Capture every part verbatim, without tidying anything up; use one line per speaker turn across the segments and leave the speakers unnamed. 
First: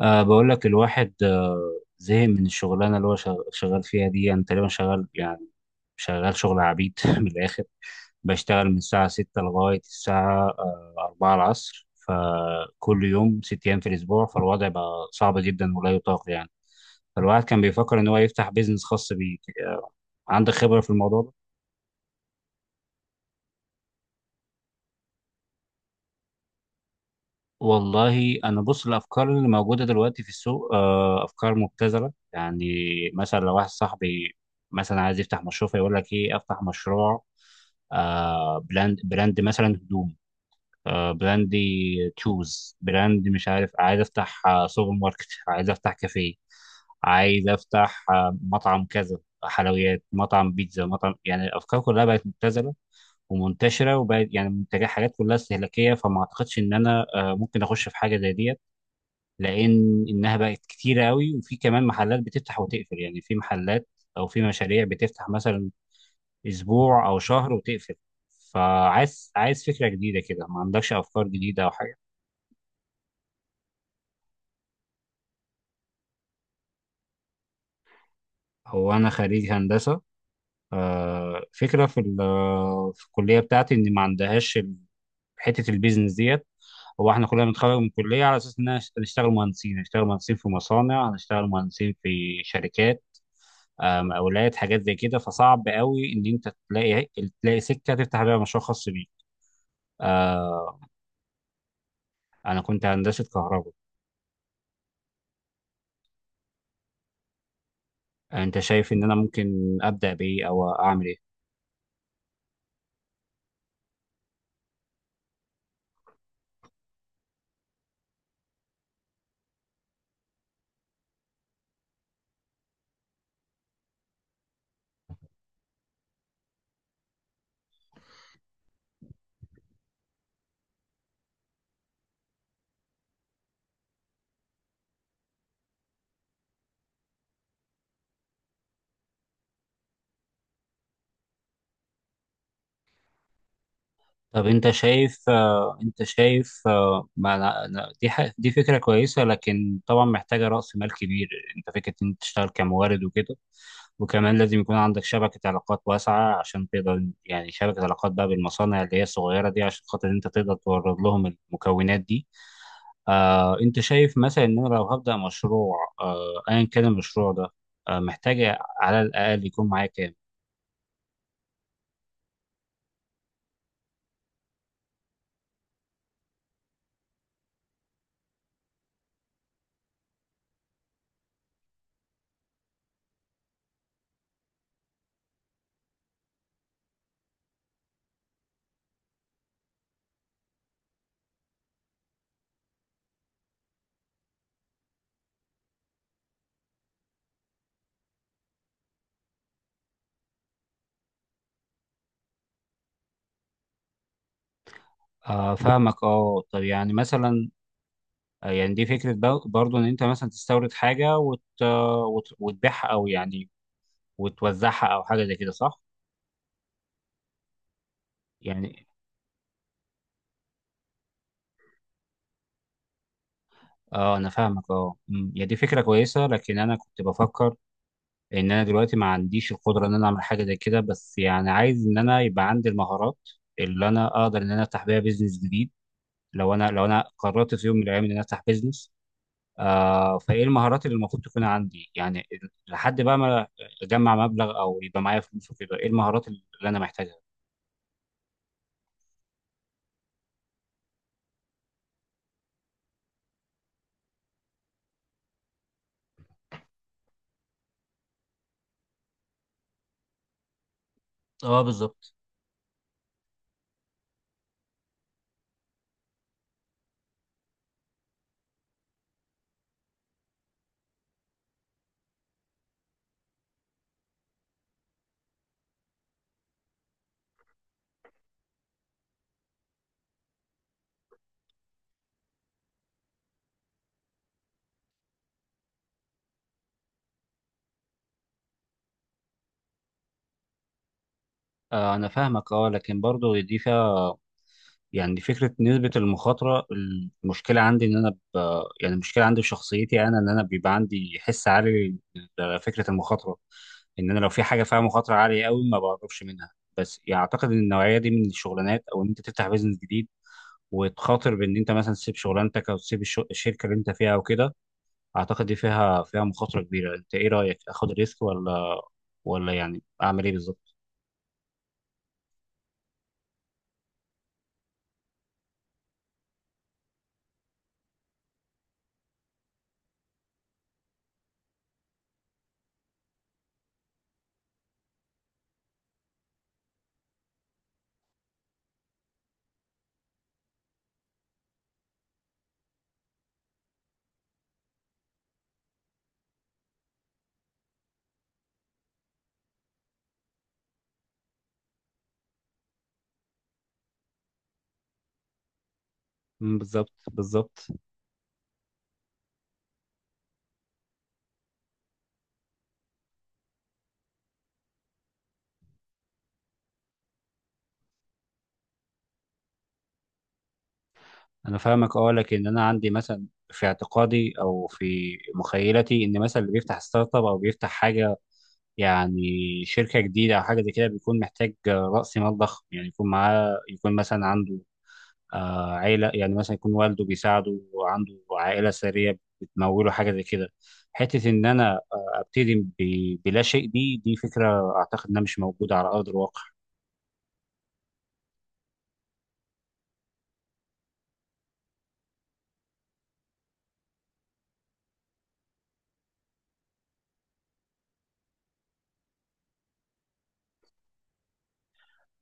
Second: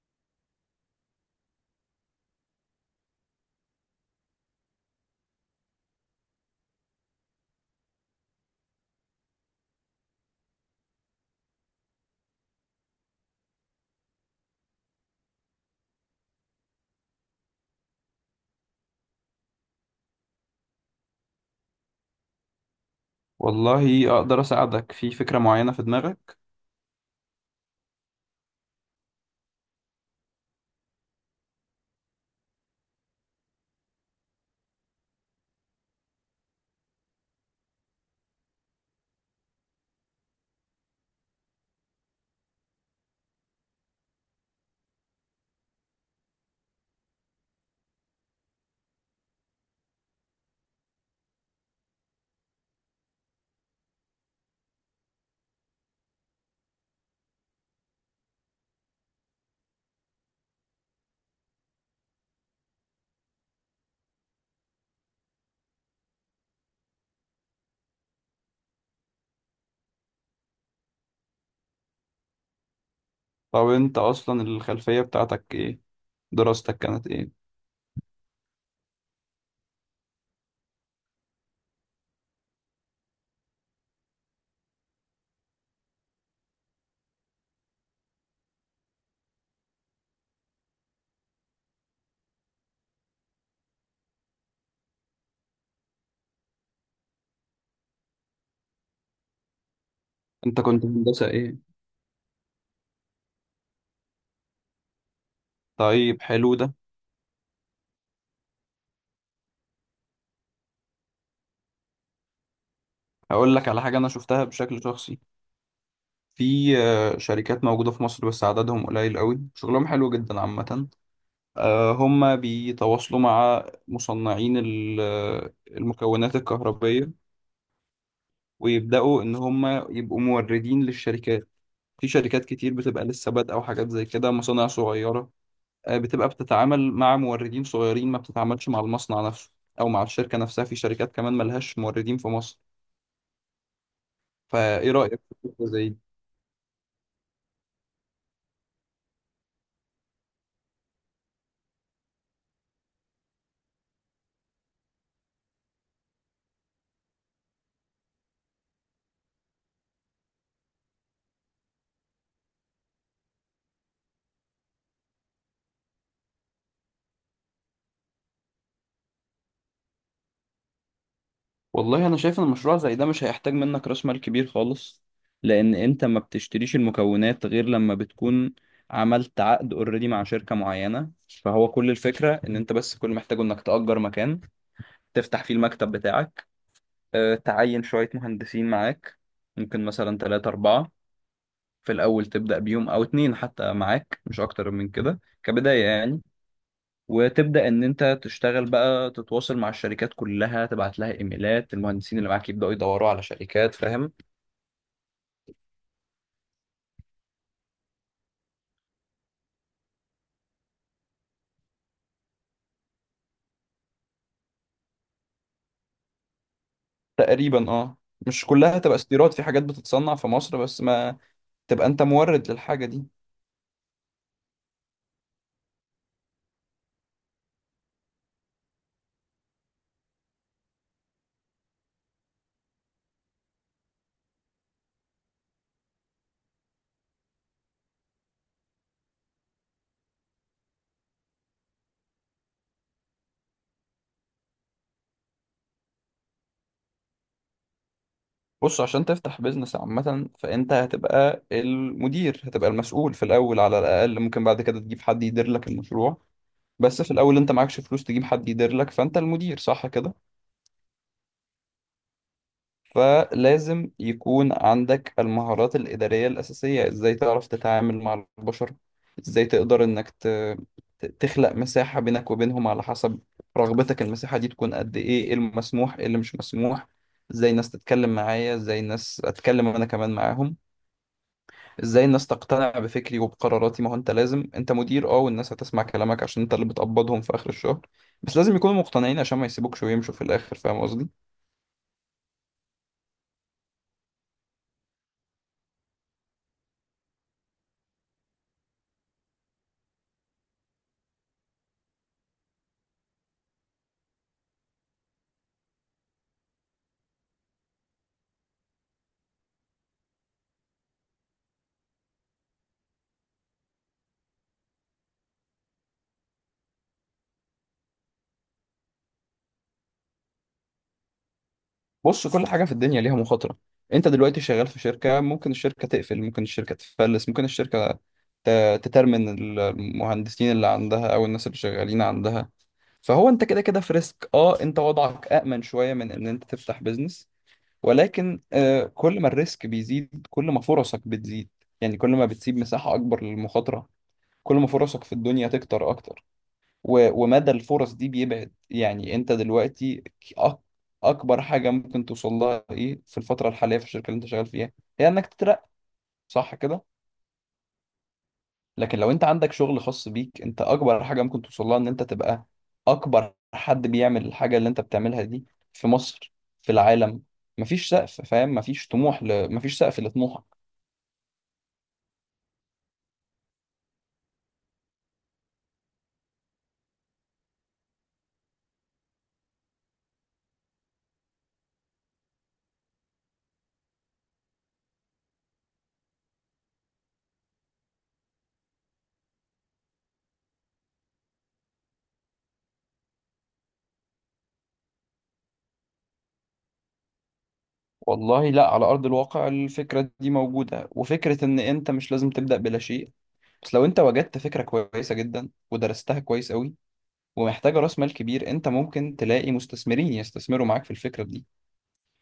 أه بقول لك الواحد آه، زهق من الشغلانة اللي هو شغ- شغال فيها دي. أنا تقريبا شغال، يعني شغال شغل عبيد من الآخر. بشتغل من الساعة ستة لغاية الساعة آه، أربعة العصر، فكل يوم ست أيام في الأسبوع. فالوضع بقى صعب جدا ولا يطاق، يعني فالواحد كان بيفكر إن هو يفتح بيزنس خاص بيه. آه، عندك خبرة في الموضوع ده؟
والله اقدر اساعدك في فكرة معينة في دماغك.
والله انا بص، الافكار اللي موجوده دلوقتي في السوق آه، افكار مبتذله يعني. مثلا لو واحد صاحبي مثلا عايز يفتح مشروع، فيقول لك ايه، افتح مشروع آه، براند براند مثلا هدوم. آه، براند، تشوز براند، مش عارف. عايز افتح آه، سوبر ماركت عايز افتح كافيه. عايز افتح آه، مطعم كذا، حلويات، مطعم بيتزا، مطعم. يعني الافكار كلها بقت مبتذله ومنتشره، وبقت يعني منتجات، حاجات كلها استهلاكيه. فما اعتقدش ان انا آه، ممكن اخش في حاجه زي دي، لان انها بقت كتيره قوي. وفي كمان محلات بتفتح وتقفل، يعني في محلات او في مشاريع بتفتح مثلا اسبوع او شهر وتقفل. فعايز عايز فكره جديده كده. ما عندكش افكار جديده او حاجه؟
طب انت اصلا الخلفية بتاعتك ايه؟ دراستك كانت ايه؟
هو انا خريج هندسه. آه، فكره في ال- في الكليه بتاعتي ان ما عندهاش حته البيزنس ديت. هو احنا كلنا بنتخرج من الكليه على اساس ان إحنا هنشتغل مهندسين، هنشتغل مهندسين في مصانع، هنشتغل مهندسين في شركات. آم، اولاد حاجات زي كده. فصعب قوي ان انت تلاقي تلاقي سكه تفتح بيها مشروع خاص بيك.
انت
آه،
كنت هندسة ايه؟
انا كنت هندسه كهرباء.
طيب، حلو ده.
انت شايف ان انا ممكن ابدا بايه او اعمل ايه؟
هقول لك على حاجة انا شفتها بشكل شخصي. في آه، شركات موجودة في مصر بس عددهم قليل قوي، شغلهم حلو جدا عامة. آه، هم بيتواصلوا مع مصنعين ال- آه، المكونات الكهربية، ويبدأوا ان هم يبقوا موردين للشركات. في شركات كتير بتبقى لسه بادئة وحاجات زي كده، مصانع صغيرة، آه، بتبقى بتتعامل مع موردين صغيرين، ما بتتعاملش مع المصنع نفسه او مع الشركه نفسها. في شركات كمان ملهاش موردين في مصر.
طب انت
فايه رايك
شايف
في فكره
آه،
زي دي؟
انت شايف آه، ما أنا- أنا- دي ح- دي فكره كويسه، لكن طبعا محتاجه راس مال كبير. انت فكره ان انت تشتغل كمورد وكده، وكمان لازم يكون عندك شبكة علاقات واسعة عشان تقدر، يعني شبكة علاقات بقى بالمصانع اللي هي الصغيرة دي، عشان خاطر انت تقدر تورد لهم المكونات دي. آه، انت شايف مثلا ان انا لو هبدا مشروع آه، ايا كان المشروع ده، آه، محتاج على الاقل يكون معايا كام؟
والله انا شايف ان مشروع زي ده مش هيحتاج منك راس مال كبير خالص، لان انت ما بتشتريش المكونات غير لما بتكون عملت عقد اوريدي مع شركه معينه. فهو كل الفكره ان انت بس، كل اللي محتاجه انك تأجر مكان تفتح فيه المكتب بتاعك، آه، تعين شويه مهندسين معاك، ممكن مثلا ثلاثة أربعة. في الأول تبدأ بيوم أو اتنين حتى معاك، مش أكتر من كده كبداية يعني. وتبدأ إن أنت تشتغل بقى، تتواصل مع الشركات كلها، تبعت لها إيميلات، المهندسين اللي معاك يبدأوا يدوروا على شركات، فاهم.
آه، فاهمك. اه طب يعني مثلا آه، يعني دي فكره بر- برضو ان انت مثلا تستورد حاجه وت... وت... وتبيعها، او يعني وتوزعها او حاجه زي كده، صح؟
تقريبا أه. مش كلها
يعني
تبقى استيراد، في حاجات بتتصنع في مصر بس، ما تبقى أنت مورد للحاجة دي.
اه انا فاهمك. اه أمم، هي دي فكره كويسه، لكن انا كنت بفكر ان انا دلوقتي ما عنديش القدره ان انا اعمل حاجه زي كده. بس يعني عايز ان انا يبقى عندي المهارات اللي انا اقدر ان انا افتح بيها بيزنس جديد، لو انا لو انا قررت في يوم من الايام ان انا افتح بيزنس. آه، فايه المهارات اللي المفروض تكون عندي، يعني ال- لحد بقى ما اجمع مبلغ او يبقى معايا فلوس وكده. ايه المهارات اللي انا محتاجها؟
بص، عشان تفتح بيزنس عامة فأنت هتبقى المدير، هتبقى المسؤول في الأول على الأقل. ممكن بعد كده تجيب حد يدير لك المشروع، بس في الأول أنت معكش فلوس تجيب حد يدير لك، فأنت المدير، صح كده؟
اه بالظبط.
فلازم يكون عندك المهارات الإدارية الأساسية. إزاي تعرف تتعامل مع البشر، إزاي تقدر إنك ت... ت- تخلق مساحة بينك وبينهم على حسب رغبتك. المساحة دي تكون قد إيه، إيه المسموح، إيه اللي مش مسموح، إزاي الناس تتكلم معايا، إزاي الناس أتكلم أنا كمان معاهم، إزاي الناس تقتنع بفكري وبقراراتي. ما هو أنت لازم، أنت مدير، أه، والناس هتسمع كلامك عشان أنت اللي بتقبضهم في آخر الشهر، بس لازم يكونوا مقتنعين عشان ما يسيبوكش ويمشوا في الآخر، فاهم قصدي؟
آه انا فاهمك. اه لكن برضه دي فيها، يعني فكره نسبه المخاطره. المشكله عندي ان انا ب... يعني المشكله عندي في شخصيتي انا ان انا بيبقى عندي حس عالي لفكره المخاطره. ان انا لو في حاجه فيها مخاطره عاليه قوي، ما بعرفش منها. بس يعني اعتقد ان النوعيه دي من الشغلانات، او ان انت تفتح بيزنس جديد وتخاطر بان انت مثلا تسيب شغلانتك، او تسيب الشو- الشركه اللي انت فيها او كده، اعتقد دي فيها فيها مخاطره كبيره. انت ايه رايك؟ اخد ريسك ولا ولا يعني اعمل ايه بالظبط؟
بص، كل حاجة في الدنيا ليها مخاطرة. انت دلوقتي شغال في شركة، ممكن الشركة تقفل، ممكن الشركة تفلس، ممكن الشركة ت- تترمن المهندسين اللي عندها او الناس اللي شغالين عندها. فهو انت كده كده في ريسك. اه، انت وضعك أأمن شوية من ان انت تفتح بيزنس، ولكن آه، كل ما الريسك بيزيد كل ما فرصك بتزيد. يعني كل ما بتسيب مساحة اكبر للمخاطرة، كل ما فرصك في الدنيا تكتر اكتر، و- ومدى الفرص دي بيبعد. يعني انت دلوقتي ك- أك- اكبر حاجه ممكن توصل لها ايه في الفتره الحاليه في الشركه اللي انت شغال فيها، هي انك تترقى، صح
مم،
كده؟
بالظبط بالظبط.
لكن لو انت عندك شغل خاص بيك، انت اكبر حاجه ممكن توصل لها ان انت تبقى اكبر حد بيعمل الحاجه اللي انت بتعملها دي في مصر، في العالم. مفيش سقف، فاهم؟ مفيش طموح ل... مفيش سقف لطموحك.
انا فاهمك. اه لكن انا عندي مثلا في اعتقادي او في مخيلتي ان مثلا اللي بيفتح ستارت اب او بيفتح حاجه، يعني شركه جديده او حاجه زي كده، بيكون محتاج آه، راس مال ضخم. يعني يكون معاه، يكون مثلا عنده آه، عيلة، يعني مثلا يكون والده بيساعده، وعنده عائلة ثرية بتموله حاجة زي كده. حتة إن أنا آه، أبتدي ب- بلا شيء، دي دي فكرة أعتقد إنها مش موجودة على أرض الواقع.
والله لا، على ارض الواقع الفكره دي موجوده، وفكره ان انت مش لازم تبدا بلا شيء. بس لو انت وجدت فكرة كويسة جدا ودرستها كويس قوي ومحتاجة راس مال كبير، انت ممكن تلاقي مستثمرين يستثمروا معاك في الفكرة دي.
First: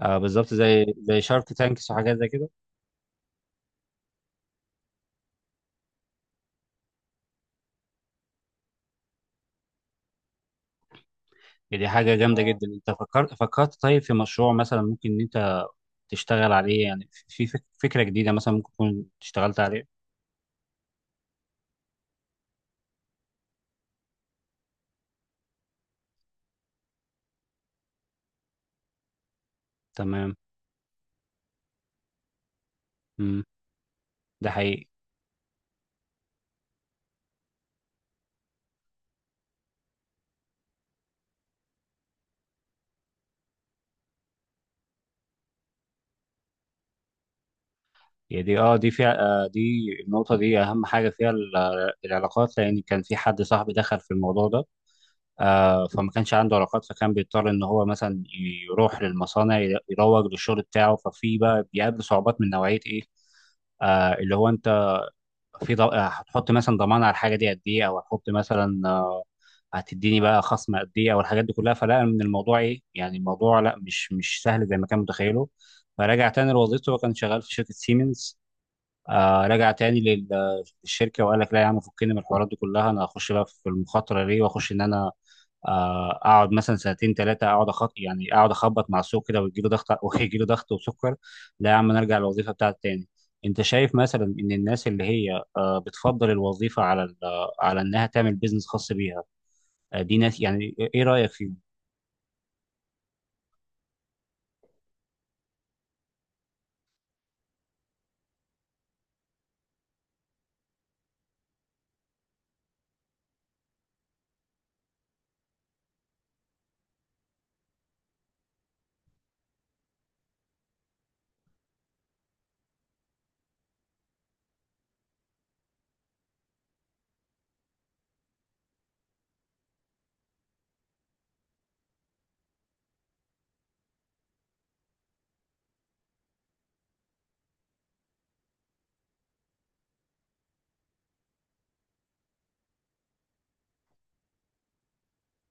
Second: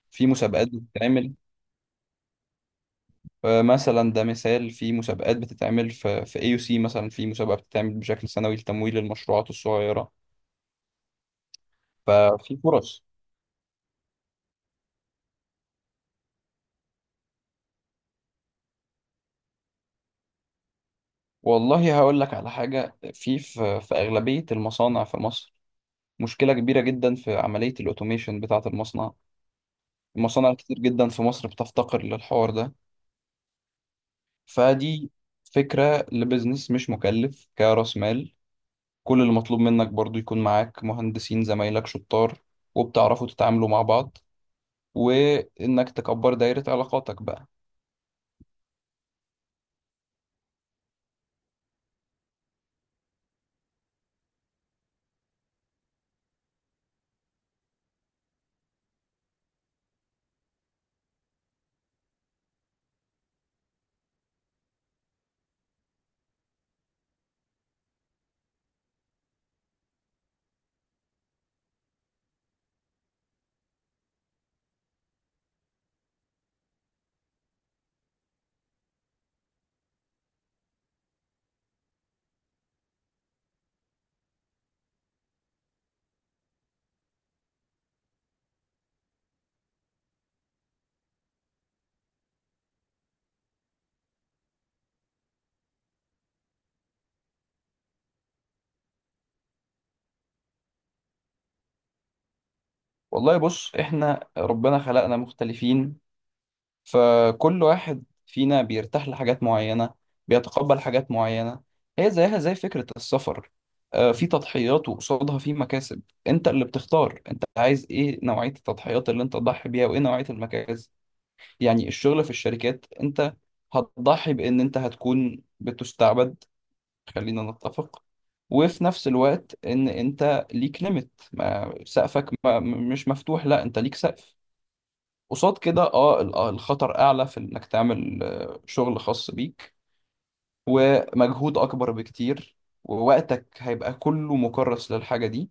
آه،
في
بالظبط،
مسابقات
زي زي
بتتعمل،
شارك تانكس وحاجات زي كده.
آه، مثلا ده مثال، في مسابقات بتتعمل في في اي سي مثلا، في مسابقة بتتعمل بشكل سنوي لتمويل المشروعات الصغيرة.
دي حاجة جامدة اه
ففي
جدا. أنت
فرص.
فكرت فكرت طيب في مشروع مثلا ممكن إن أنت تشتغل عليه؟ يعني في في فك- فكرة جديدة مثلا ممكن تكون اشتغلت عليه؟
والله هقول لك على حاجة، في في في أغلبية المصانع في مصر مشكلة كبيرة جدا في عملية الأوتوميشن بتاعة المصنع.
تمام.
المصانع كتير جدا في مصر بتفتقر للحوار ده.
مم. ده حقيقي.
فدي فكرة لبزنس مش مكلف كرأس مال. كل اللي مطلوب منك برضو يكون معاك مهندسين زمايلك شطار، وبتعرفوا تتعاملوا مع بعض، وإنك تكبر دايرة علاقاتك بقى.
هي دي اه دي فيها آه دي النقطة دي أهم حاجة فيها ال- آه، العلاقات. لأن كان في حد صاحبي دخل في الموضوع ده. آه فما كانش عنده علاقات، فكان بيضطر إن هو مثلا يروح للمصانع ي- يروج للشغل بتاعه، ففي بقى بيقابل صعوبات من نوعية إيه، آه اللي هو أنت في ض- آه، هتحط مثلا ضمان على الحاجة دي قد إيه، أو هتحط مثلا آه هتديني بقى خصم قد إيه، أو الحاجات دي كلها. فلا، من الموضوع إيه يعني، الموضوع لا، مش مش سهل زي ما كان متخيله. فرجع تاني لوظيفته، وكان شغال في شركة سيمنز. آه رجع تاني لل- للشركه، وقال لك لا يا عم فكني من الحوارات دي كلها. انا هخش بقى في المخاطره ليه، واخش ان انا آه اقعد مثلا سنتين ثلاثه، اقعد أخط... يعني اقعد اخبط مع السوق كده، ويجي له ضغط ويجي له ضغط وسكر. لا يا عم نرجع للوظيفه بتاعت تاني. انت شايف مثلا ان الناس اللي هي آه بتفضل الوظيفه على ال- على انها تعمل بيزنس خاص بيها، آه دي ناس، يعني ايه رايك فيهم؟
والله بص، إحنا ربنا خلقنا مختلفين، فكل واحد فينا بيرتاح لحاجات معينة، بيتقبل حاجات معينة. هي زيها زي فكرة السفر. آه، في تضحيات وقصادها في مكاسب، انت اللي بتختار انت عايز ايه، نوعية التضحيات اللي انت تضحي بيها وايه نوعية المكاسب. يعني الشغل في الشركات انت هتضحي بان انت هتكون بتستعبد، خلينا نتفق، وفي نفس الوقت ان انت ليك ليميت، ما سقفك ما م- مش مفتوح، لا انت ليك سقف. قصاد كده اه ال- آه، الخطر اعلى في انك تعمل آه، شغل خاص بيك ومجهود اكبر بكتير، ووقتك هيبقى كله مكرس للحاجة دي.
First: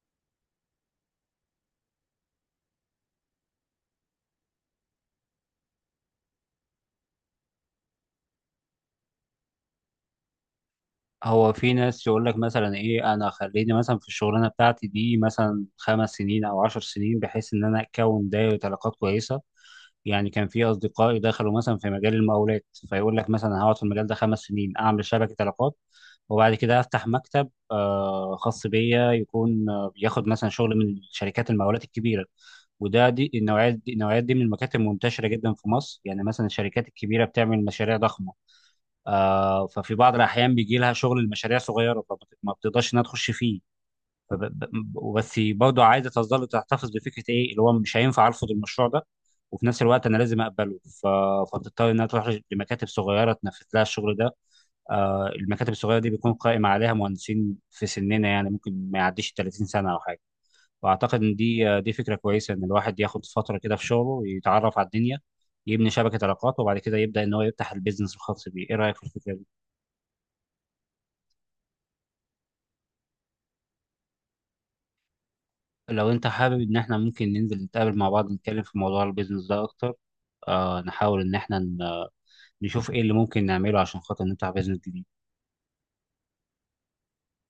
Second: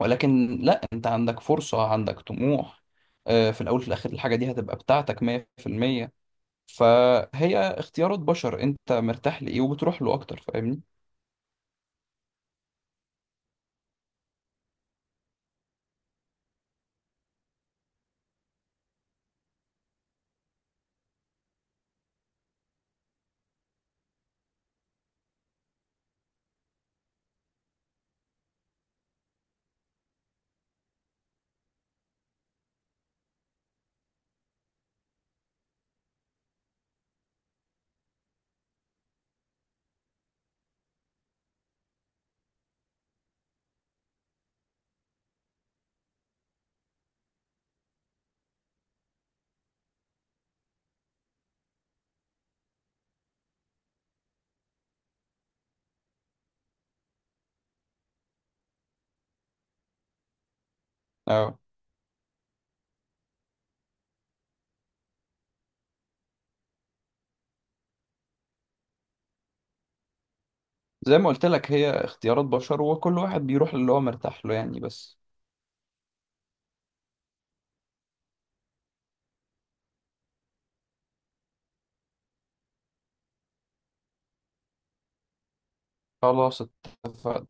ولكن لا، انت عندك فرصة، عندك طموح. آه، في الاول وفي الاخر الحاجة دي هتبقى بتاعتك مية في المية. فهي اختيارات بشر، انت مرتاح لايه وبتروح له اكتر، فاهمني؟
هو في ناس يقول لك مثلا ايه انا خليني مثلا في الشغلانه بتاعتي دي مثلا خمس سنين او عشر سنين، بحيث ان انا اكون دايره علاقات كويسه. يعني كان في اصدقائي دخلوا مثلا في مجال المقاولات، فيقول لك مثلا هقعد في المجال ده خمس سنين اعمل شبكه علاقات، وبعد كده افتح مكتب آه، خاص بيا، يكون آه، بياخد مثلا شغل من شركات المقاولات الكبيره. وده دي النوعيات دي النوعيات دي من المكاتب منتشره جدا في مصر. يعني مثلا الشركات الكبيره بتعمل مشاريع ضخمه، آه، ففي بعض الاحيان بيجي لها شغل المشاريع صغيره، فما ما بتقدرش انها تخش فيه. فب- ب- بس برضه عايزه تظل تحتفظ بفكره ايه اللي هو مش هينفع ارفض المشروع ده، وفي نفس الوقت انا لازم اقبله. ف... فتضطر انها تروح لمكاتب صغيره تنفذ لها الشغل ده. آه، المكاتب الصغيره دي بيكون قائم عليها مهندسين في سننا، يعني ممكن ما يعديش ثلاثين سنه او حاجه. واعتقد ان
اه،
دي آه، دي فكره كويسه، ان الواحد ياخد فتره كده في شغله ويتعرف على الدنيا، يبني شبكه علاقات، وبعد كده يبدا ان هو يفتح البيزنس الخاص بيه. ايه رايك في الفكره دي؟
زي ما قلت لك هي اختيارات بشر، وكل واحد بيروح للي هو مرتاح له يعني. بس
لو انت حابب ان احنا ممكن ننزل نتقابل مع بعض نتكلم في موضوع البيزنس ده اكتر، آه نحاول ان احنا ن- نشوف ايه اللي ممكن نعمله عشان خاطر نفتح بيزنس جديد.
خلاص، اتفقنا.